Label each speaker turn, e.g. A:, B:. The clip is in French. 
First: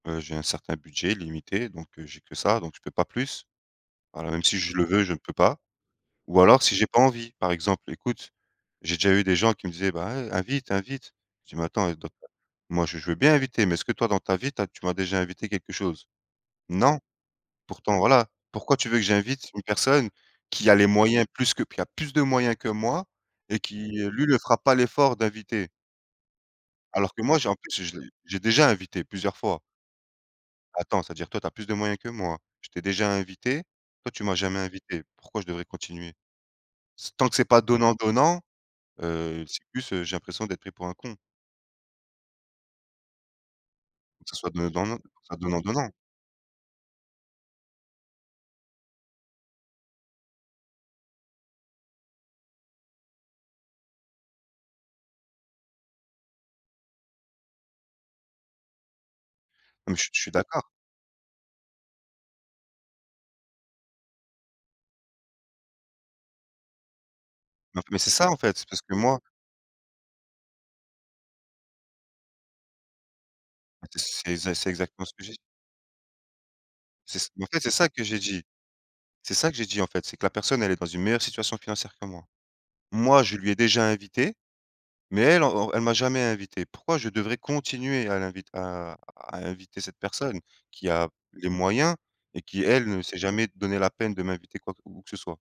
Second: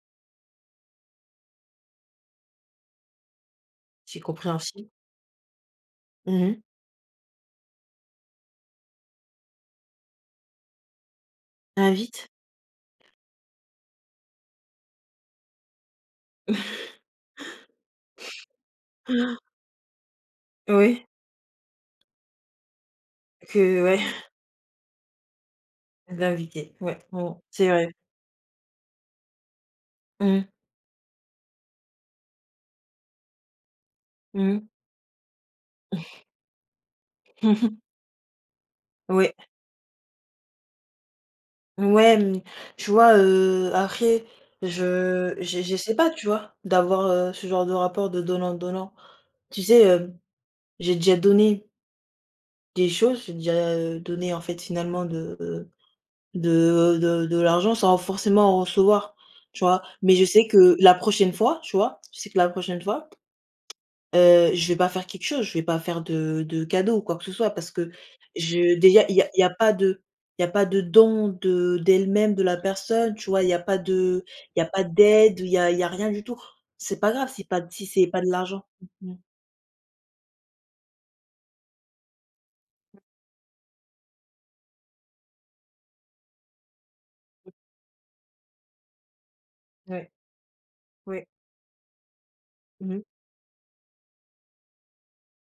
A: Heu, j'ai un certain budget, limité, donc heu, j'ai que ça, donc je peux pas plus.
B: C'est
A: Alors même si je le
B: compréhensible.
A: veux, je ne peux pas. Ou
B: Mmh mh.
A: alors si j'ai pas envie, par exemple, écoute, j'ai déjà eu des gens qui me disaient: «Bah, ouais, invite, invite», je dis: «Mais attends,
B: Invite.
A: moi, je je veux bien inviter, mais est-ce que toi, dans ta vie, tu as tu m'as déjà invité quelque chose? Non, pourtant voilà.» Pourquoi tu veux que j'invite une personne qui a les
B: Oui.
A: moyens plus que qui a plus de moyens que moi et
B: Qu'ouais
A: qui, heu, lui, le fera pas l'effort d'inviter.
B: D'inviter, ouais
A: Alors que moi,
B: bon.
A: j'ai en
B: C'est
A: plus,
B: vrai.
A: je l'ai j'ai déjà invité plusieurs fois.
B: Mmh.
A: Attends, c'est-à-dire, toi, tu as plus de moyens que moi, je t'ai déjà invité, toi, tu m'as jamais
B: Mmh.
A: invité, pourquoi je devrais continuer? Ce tant que c'est pas
B: Mmh mh.
A: donnant-donnant,
B: Oui.
A: heu, c'est plus, heu, j'ai l'impression d'être pris pour un con.
B: Ouais, mmh, tu vois, heu, après,
A: Que ça soit donnant-donnant.
B: je
A: Ce
B: j'e
A: donnant-donnant.
B: j'essais pas, tu vois, d'avoir, heu, ce genre de rapport de donnant-donnant. Tu sais, hem, j'ai déjà donné des choses, j'ai déjà, heu, donné, en fait, finalement de heu, de de de l'argent sans forcément en recevoir, tu vois?
A: Non mais, je suis
B: Mais
A: je
B: je
A: suis
B: sais
A: d'accord.
B: que la prochaine fois, tu vois? Je sais que la prochaine fois, heu, je vais pas faire quelque chose, je vais pas faire de de cadeaux ou quoi que ce soit parce
A: Mais en
B: que
A: f mais c'est ça, en fait,
B: je
A: parce que
B: déjà il
A: moi
B: y a il y a pas de il y a pas de don de d'elle-même, de la personne, tu vois? Il y a pas de
A: c'est c'est
B: il y a
A: c'est
B: pas
A: exactement ce que j'ai dit.
B: d'aide, il y a il y a rien du tout. C'est pas
A: C'est ç
B: grave si
A: mais, en fait,
B: pas
A: c'est
B: si
A: ça que
B: c'est
A: j'ai
B: pas de
A: dit,
B: l'argent. [unintelligible]
A: c'est ça que j'ai dit, en fait, c'est que la personne, elle est dans une meilleure situation financière que moi. Moi, je lui ai déjà invité, mais elle en en elle m'a jamais invité. Pourquoi je devrais
B: [unintelligible]
A: continuer à l'invit à à inviter cette
B: Ouais.
A: personne qui a
B: Oui.
A: les moyens et qui elle
B: Mmh mh.
A: ne s'est jamais donné la peine de m'inviter quoi que où où que ce soit.